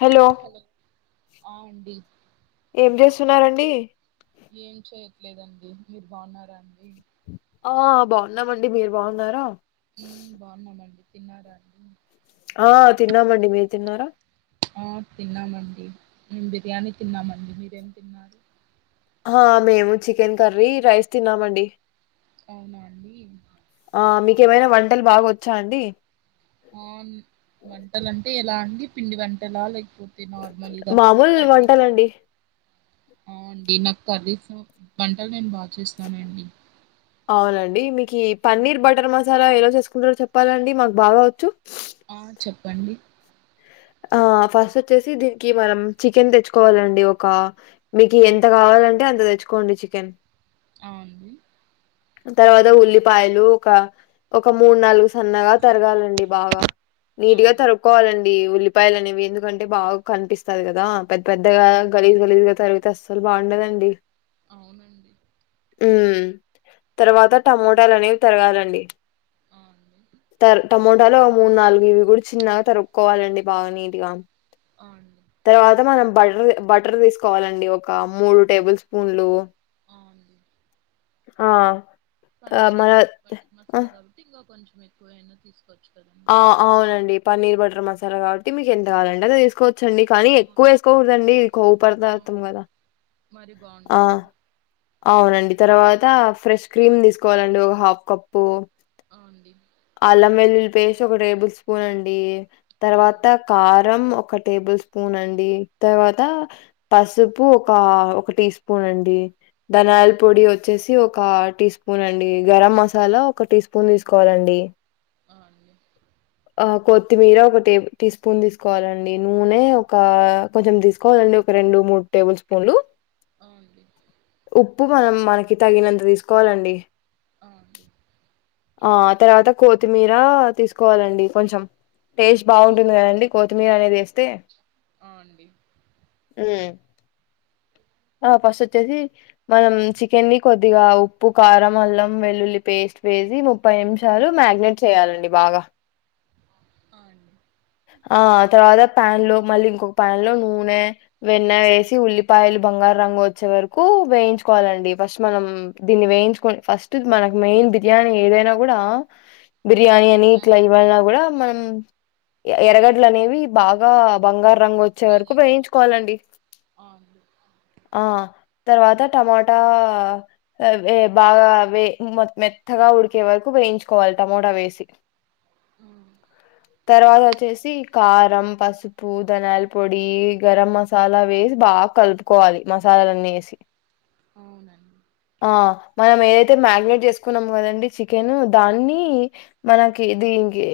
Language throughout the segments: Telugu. హలో ఆ అండి ఏం జేస్సున్నారండి ఏం చేయట్లేదండి మీర్ బావున్నారా అండి ఆ బావున్నామండి మీరు బాగున్నారా ఉం బావున్నామండి తిన్నారా అండి ఆ తిన్నామండి మీర్ తిన్నారా ఆ తిన్నామండి మేం బిర్యానీ తిన్నామండి మీరేం తిన్నారు. ఆ మేము చికెన్ కర్రీ రైస్ తిన్నామండి. అవునా అండి ఆ మీకేమైనా వంటల్ బాగా వచ్చా అండి ఆన్ వంటల్ అంటే ఎలా అండి పిండి వంటలా లేక్పో తి నార్మల్గా మామూలు కర్రీసా వంటలండి ఔండి నాక్ కనీసం వంటల్ నేన్ బా చేస్తానండి అవ్నండి మీకి ఆ పన్నీర్ బటర్ మస్ జరా ఎలా చేసుకుంటారో చెప్పరా అండి మాక్ బాగావచ్చు ఆ చెప్పండి ఆ ఫస్ట్ వచ్చేసి దీనికి మనం చికెన్ దెచ్చుకోవాలండి ఒక మీకు ఆ ఎంత కావాలంటే అంత తెచ్చుకోండి చికెన్. అవును. తర్వాత ఉల్లిపాయలు ఒక ఒక మూడు నాలుగు సన్నగా తరగాలండి. బాగా ఆ నీట్గా అండి తరుక్కోవాలండి. ఉల్లిపాయలు అనేవి ఎందుకంటే బాగా కనిపిస్తాది కదా పెద్ద పెద్దగా ఆ, గలీజ్ గలీజ్గా తరిగితే అస్సలు బాగుండదండి. అవునండి మ్ ఆ తరువాత టమోటాలు అనేవి తరగాలండి. ఆ అండి టమోటాలు మూడు నాలుగు ఇవి కూడా చిన్నగా తరుగుకోవాలండి బాగా నీటిగా. అవును తర్వాత మనం బటర్ తీసుకోవాలండి. ఒక మూడు టేబుల్ స్పూన్లు. ఆ అండి ఆ ఆ, పన్నీర్ మన బటర్ మసాలా కాబట్టి ఇంకా కొంచెం ఎక్కువ అయినా తీసుకోవచ్చు కదా ఆ! అవునండి పన్నీర్ బటర్ మసాలా కాబట్టి మీకు ఎంతగావాలంటే అంత తీసుకోవచ్చండి కానీ అవును ఎక్కువేసుకోకూడదండి కొవ్వు ఆ పదార్థం కదా? మరి బాగుండదాండి. అవునండి తర్వాత ఫ్రెష్ క్రీమ్ తీసుకోవాలండి ఒక హాఫ్ కప్పు. అవునండి అల్లం వెల్లుల్లి పేస్ట్ ఒక టేబుల్ స్పూన్ అండి ఆ తర్వాత అండి కారం ఒక టేబుల్ స్పూన్ అండి తర్వాత పసుపు ఒక ఒక టీ స్పూన్ అండి ధనియాల అవును పొడి వచ్చేసి ఒక టీ స్పూన్ అండి గరం మసాలా ఒక టీ స్పూన్ తీసుకోవాలండి. అవునండి ఆ కొత్తిమీర ఒక టే టీ స్పూన్ తీసుకోవాలండి. నూనె ఒక కొంచెం తీసుకో వాలండి ఒక రెండు మూడు టేబుల్ స్పూన్లు. అవునండి ఉప్పు మనం మనకి తగినంత తీసుకోవాలండి. హాహ్ ఆ తర్వాత కోతిమీరా తీసుకోవాలండి కొంచెం. టేస్ట్ బాగుంటంది కదండి కోతిమీరానేది వేస్తే ఆ అండి మ్ ఆ ఫస్ట్ వచ్చేసి మనం చికెన్ ని కొద్దిగా ఉప్పు, కారం, అల్లం వెల్లుల్లి పేస్ట్ వేసి ముప్పై నిమిషాలు మ్యాగినేట్ చేయాలండి బాగా. ఆ అండి ఆ తర్వాత ప్యాన్ లో మళ్ళీ ఇంకొక ప్యాన్ లో నూనె, వెన్న ఆ వేసి ఉల్లిపాయలు బంగారు రంగు వచ్చే వరకు వేయించుకోవాలండి ఫస్ట్ మనం దీన్ని వేయించుకని ఫస్ట్ మనకు మెయిన్ బిర్యానీ ఏదైనా కూడా బిర్యానీ అని ఇట్లా మ్యారినేట్ ఇవ్వైనా చేసి కూడా మనం ఎరగడ్డలు అనేవి బాగా బంగారు రంగు వచ్చి ఫ్రై వచ్చేవరకు చేసుకోవాలండి వేయించుకోవాలండి. ఆ అండి ఆ తర్వాత టమాటా బాగా మెత్తగా ఉడికే వరకు వేయించుకోవాలి టమోటా వేసి. ఉమ్ తర్వాత వచ్చేసి కారం, పసుపు ఉప్పు, ధనాయాల పొడి, గరం మసాలా వేసి బాగా కలుపుకోవాలి మసాలాలన్నీ వేసి. అవునండి ఆ మనం ఏదైతే మ్యాగ్నేట్ జేస్కున్నం కదండి చికెను దాన్నీ మనకీ దీంగె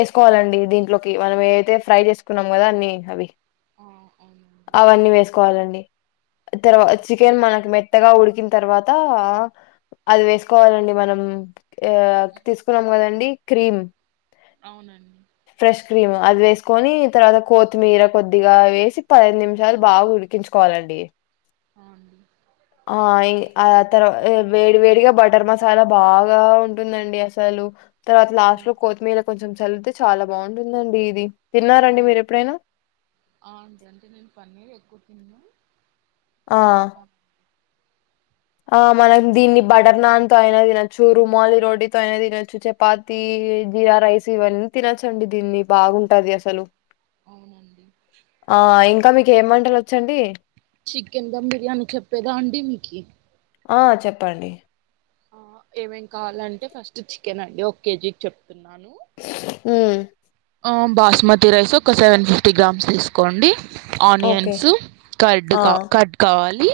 ఏస్కోవాలం డీ దీంట్లోకి మనం ఏ ఐతే ఫ్రై చేస్కున్నం గదాన్నీ అవి ఆ అవునండి అవన్నీ వేస్కోవాలండి తర్వా అవును చికెన్ మనక్ మెత్తగా ఉడికింతర్వాతా అది వేస్కోవాలండి మనం యా తీస్కున్నం కదండీ క్రీమ్ ఔనండి ఫ్రెష్ క్రీము అది వేస్కోని తర్వాత కోతిమీర కొద్దిగా వేసి పదైద్ నిమిషాల్ బా ఉడికించు కోవలండీ ఆ అండి ఆ యే ఆ తర్ ఎం వేడి వేడిగ బటర్ మసాలా బాగా ఉంటుందండీ అసలు తర్వాత ఆ లాస్ట్ లో అండి కోతిమీర కొంచం చల్లుతే చాలా బావుంటుందండీ ఇదీ తిన్నారండి అవునండి మీరెప్పుడైనా ఆ అంటే నేను పన్నీర్ ఎక్కువ తిన్న ఆ! చేస్తాను ఆ మీరు మనం చెప్పిన దీన్ని ప్రాసెస్లో బటర్ నాన్ తో ఐనా తినొచ్చు రుమాలీ రోటీతో ఐనా తినొచ్చు చపాతీ జీరా రైస్ ఇవన్ తినొచ్చండి దీన్ని బాగుంటది అసలు అవునండి ఆ ఇంకా మీక్ ఏం మంటలొచ్చండీ చికెన్ దమ్ బిర్యానీ చెప్పేదా అండీ మీకీ ఆ చెప్పండి ఆ ఏమేం కావాలంటే ఫస్ట్ చికెన్ అండి ఒక్ కేజీక్ చెప్తున్నానూ ఉమ్ ఆ బాస్మతి రైసు ఒక సెవెన్ ఫిఫ్టీ గ్రామ్స్ తీస్కోండి ఓకే. ఆనియన్స్ కర్డ్ ఆ! కా కర్డ్ కావాలీ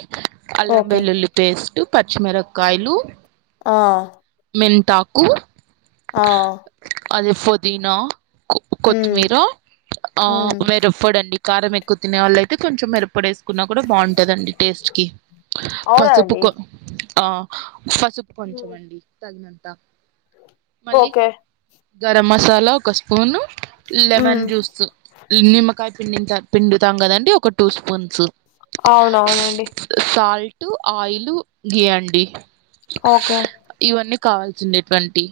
అల్లం ఓకే. వెల్లుల్లి పేస్టు పచ్చిమిరక్కాయ్లు ఆ మెంతాకూ ఆ అది పొదీనా క్ హ్మ్. కొత్తిమీర ఆ హ్మ్. వెరు పొడండీ కారం ఎక్కువ తినే వాళ్ళయితే కొంచం మిరప్పొడేస్ కున్న కుడ బావుంటదండి టేస్ట్ కీ అవునా పసుపు అండి? కో ఆ పసుప్ హ్మ్. కొంచంమండీ తగినంతా మళ్ళీ ఓకే. గరం మసాలా ఒక స్పూను లెమన్ హ్మ్. జ్యూసు నిమ్మకాయ్ పిండింత పిండుతాం గదండీ ఒక టూ స్పూన్సూ ఔనవునండి సాల్టు ఆయిలు గీ అండీ ఓకే ఇవన్నీ కావాల్సిందెటువంటీ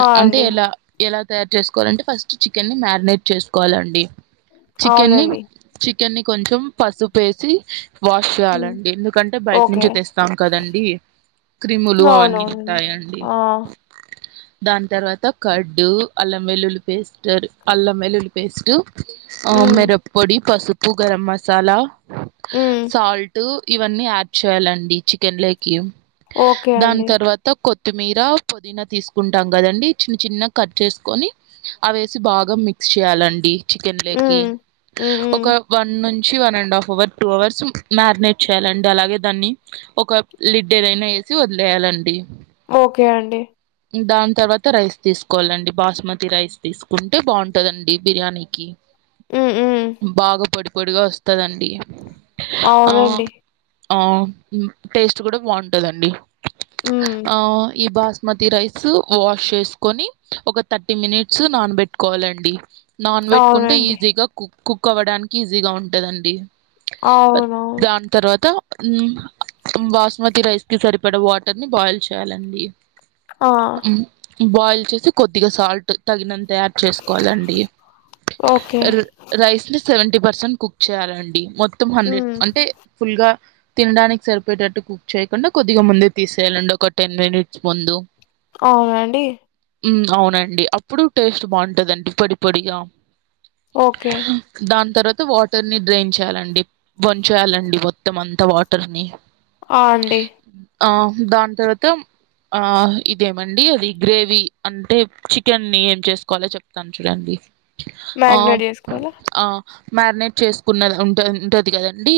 ఆ! అంటే అండి. ఎలా ఎలా తయార్ జేస్కోవాలంటే ఫస్ట్ చికెన్ని మ్యారినేట్ చేస్కోవాలండీ చికెన్ని అవునండి. చికెన్ ని కొంచెం పసుపేసీ వాష్ హ్మ్. చేయాలండి ఎందుకంటే బైట్ ఓకే. నుంచి తెస్తాం కదండీ క్రిములు అవన్నీ అవునవునండి. టాయండి ఆ! దాని తర్వాత కడ్డూ అల్లం వెల్లుల్లి పేస్టు అల్లం వెల్లుల్లి పేస్టూ ఆ హ్మ్. మిరప్పొడి పసుపు గరం మసాలా హ్మ్. సాల్టూ ఇవన్నీ యాడ్ చేయాలండీ చికెన్ లోకీ ఓకే దాన్ అండి. తర్వాత్ త్త కొత్తిమీర పుదీనా తీసుకుంటాం కదండి చిన్న చిన్నగ కట్ చేసుకొని అవేసి బాగా మిక్స్ చేయాలండి చికెన్లోకి హ్మ్. హ్మ్. హ్మ్. ఒక వన్ నుంచి one and half hour two hours marinate చేయాలండి అలాగే దాన్ని ఒక లిడ్ ఏదైనా వేసి వదిలేయాలండి ఓకే అండి దాని తర్వాత రైస్ తీసుకోవాలండి బాస్మతి రైస్ తీసుకుంటే బాగుంటదండి బిర్యానీకి ఉ ఉమ్ బాగా పొడి పొడిగా వస్తదండి ఆ అవునండి. ఆ టేస్ట్ కూడా బాగుంటదండి హ్మ్. స్మతి రైస్ వాష్ చేసుకొని ఒక థర్టీ మినిట్స్ నానబెట్టుకోవాలండి నానబెట్టుకుంటే అవునండి. ఈజీగా కుక్ కుక్ అవ్వడానికి ఈజీగా ఉంటదండి అవునా దాని తర్వాత బాస్మతి రైస్కి సరిపడ వాటర్ని బాయిల్ చే చేయాలండి ఆ! బాయిల్ చేసి కొద్దిగా సాల్ట్ తగినంత చేసుకోవాలండి ఓకే. రైస్ని సెవెంటీ పర్సెంట్ కుక్ చేయాలండి మొత్తం హండ్రెడ్ హ్మ్. అంటే ఫుల్గా తినడానికి సరిపోయేటట్టు కుక్ చేయకుండా కొద్దిగా ముందే తీసేయాలండి ఒక టెన్ మినిట్స్ ముందు అవునాండి ఉమ్ అవునండి అప్పుడు టేస్ట్ బాగుంటదండి పొడి పొడిగా ఓకే దాని తర్వాత వాటర్ని డ్రైయిన్ చేయాలండి వంచేయాలండి మొత్తం అంత వాటర్ని ఆ అండి ఆ దాని తర్వాత ఆ ఇదేమండి అది గ్రేవీ అంటే చికెన్ని ఏం చేసుకోవాలో చెప్తాను చూడండి ఆ మాగ్నెట్ జేసుకోవాలా? ఆ మ్యారినేట్ చేసుకున్నది ఉంట ఉంటది కదండి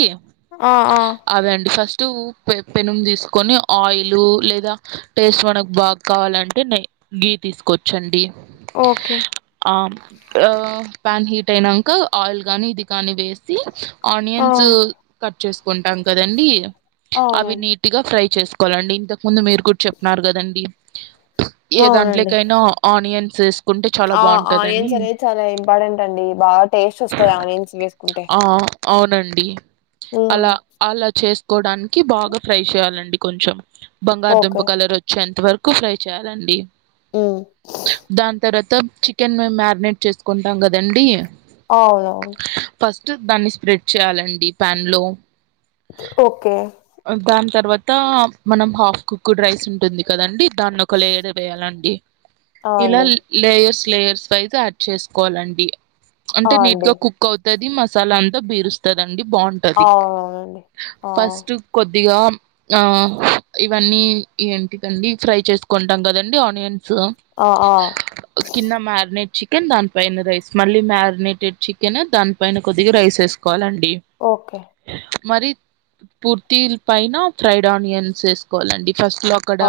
ఆ ఆ అదే అండి ఫస్ట్ పె పెనం తీసుకొని ఆయిల్ లే దా టేస్ట్ మనకు బాగా కావాలంటే నే గీ తీసుకోవచ్చండి ఓకే ఆ ఆ ప్యాన్ హీట్ అయినంక ఆయిల్ గాని ఇది కాని వేసి ఆ ఆనియన్స్ కట్ చేసుకుంటాం కదండి అవి అవునండి నీట్ గా ఫ్రై చేసుకోవాలండి ఇంతకు ముందు మీరు కూడా చెప్పినారు కదండి ఏ అవునండి దాంట్లోకైనా ఆనియన్స్ వేసుకుంటే చాలా ఆ బాగుంటదని ఆనియన్స్ అనేది చాలా ఇంపార్టెంట్ అండి టేస్ట్ వస్తది ఆనియన్స్ వేసుకుంటే ఆ అవునండి హ్మ్ అలా అలా చేసుకోడానికి బాగా ఫ్రై చేయాలండి కొంచెం బంగాలదుంప ఓకే కలర్ వచ్చే అంత వరకు ఫ్రై చేయాలండి హ్మ్ దాని తర్వాత చికెన్ మేము మ్యారినేట్ చేసుకుంటాం కదండి అవునవును ఫస్ట్ దాన్ని స్ప్రెడ్ చేయాలండి ప్యాన్ లో ఓకే దాని తర్వాత మనం హాఫ్ కుక్డ్ రైస్ ఉంటుంది కదండి దాన్ని ఒక లేయర్గ వేయాలండి ఆ ఇలా అండి లేయర్స్ లేయర్స్ వైజ్ గా యాడ్ చేసుకోవాలండి ఆ అంటే నీట్ అండి గా కుక్ అవుతు తది మసాలా అంతా పిరుస్తుందండి బాగుంటుంది అవునవునండి ఆ ఫస్ట్ కొద్దిగా ఆ ఇవన్నీ ఏంటిదండి ఫ్రై చేసుకుంటాం కదండి ఆనియన్స్ ఆ ఆ కింద మ్యారినేట్ చికెన్ దానిపైన రైస్ మళ్ళీ మ్యారినేటెడ్ చికెన్ దానిపైన కొద్దిగా రైస్ వేసు కోలండి ఓకే మరి పూర్తి పైన ఫ్రైడ్ ఆనియన్స్ వేసుకోవాలండి ఫస్ట్ లా అక్కడ ఆ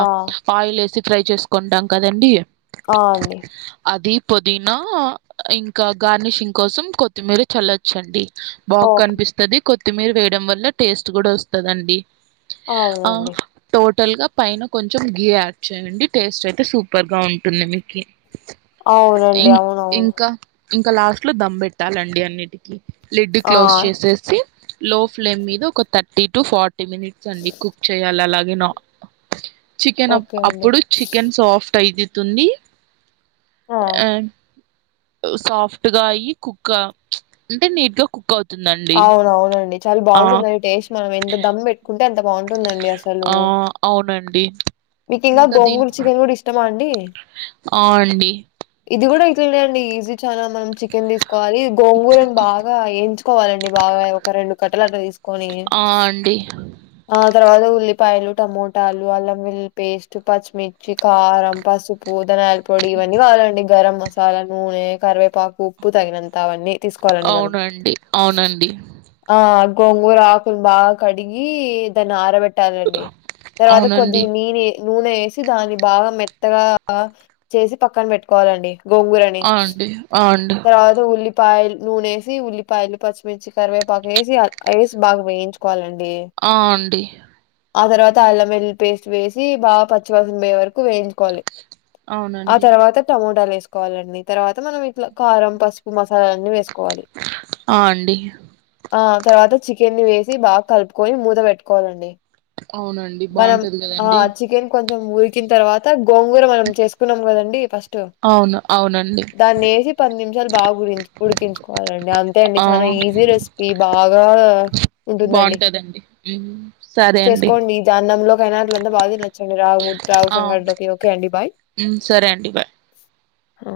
ఆయిల్ వేసి ఫ్రై చేసుకుంటాం కదండి అ అండి అది పుదీనా ఇంకా గార్నిషింగ్ కోసం కొత్తిమీర చల్లచండి బాగా ఓకే కనిపిస్తుంది కొత్తిమీర వేయడం వల్ల టేస్ట్ కూడా వస్తుందండి ఆ అవునండి టోటల్ గా పైన కొంచెం గి యాడ్ చేయండి టేస్ట్ అయితే సూపర్ గా ఉంటుంది మీకు [inaudible] ఇ అవునండి అవునవును ఇంకా ఇంకా లాస్ట్ లో దమ్ పెట్టాలండి అన్నిటికీ లిడ్ ఆ క్లోజ్ చేసేసి లో ఫ్లేమ్ మీద ఒక థర్టీ టు ఫార్టీ మినిట్స్ అండి కుక్ చేయాలి అలాగే నా చికెన్ ఓకే అండి అప్పుడు చికెన్ సాఫ్ట్ అయితుతుంది ఆ సాఫ్ట్ గా అయ్యి కుక్ అంటే నీట్ గా కుక్ అవుతుంది అవునవునండి చాలా బాగుంటుందండి టేస్ట్ మనం ఎంత దమ్ పెట్ ఫుడ్ అంత బాగుంటుందండి అసలు ఆ అవునండి మీకు ఇంకా గోంగూర చికెన్ కూడా ఇష్టమా అండి అవునండి ఇది కూడా ఇట్లనే అండి ఈజీ చాలా మనం చికెన్ తీసుకోవాలి గోంగూరని బాగా వేయించు కోవాలండి బాగా ఒక రెండు కట్టలు అట్లు తీసుకొని [unintelligible] ఆ తర్వాత ఉల్లిపాయలు టమోటాలు అల్లం వెల్లి పేస్ట్ పచ్చిమిర్చి కారం పసుపు పూదనయాల పొడి ఇవన్నీ కావాలండి గరం మసాలా నూనె కరివేపాకు ఉప్పు తగినంత అవన్నీ తీసుకోవాలండి మనం అవునండి అవునండి ఆ గోంగూర ఆకులు బాగా కడిగి దాన్నారబెట్ పెట్టాలండి తర్వాత అవునండి కొద్దిగా నీనే నూనె ఏసి దాన్ని బాగా మెత్తగా చేసి పక్కన పెట్టుకోవాలండి గోంగూరని ఆ అండి ఆ అండి తర్వాత ఉల్లిపాయల్ నూనేసి ఉల్లిపాయలు పచ్చిమిర్చి కరివేపాకు ఏసి ఏసి బాగా వేయించు కోవాలండి ఆ అండి ఆ తర్వాత అల్లం వెల్లుల్లి పేస్ట్ వేసి బాగా పచ్చి వాసన పోయే వరకు వేయించుకోవాలి ఆ అవునండి తర్వాత టమోటాలు వేసుకోవాలండి తర్వాత మనం ఇట్లా కారం పసుపు మసాలలన్నీ వేసుకోవాలి ఆ అండి ఆ తర్వాత చికెన్ని వేసి బాగా కలుపుకొని మూత పెట్టుకోవాలండి అవునండి మనం బాగుంటది ఆ కదండి చికెన్ కొంచెం ఊరికిన తర్వాత గోంగూర మనం చేసుకున్నాం కదండి ఫస్ట్ అవును అవునండి. దాన్ని వేసి పది నిమిషాలు బాగురించి ఉడికించుకోవాలండి అంతే అండి ఆ చానా ఈజీ రెసిపీ బాగా ఉంటుందండి బావుంటదండి ఉమ్ సరే అండి. చేసుకోండి ఇది అన్నంలోకైనా అట్లంతా బాగా తినొచ్చండి, రాగి ముద్ద, ఆ సంగట్లోకి ఓకే అండి బాయ్. ఉమ్, సరే అండి బాయ్ ఆ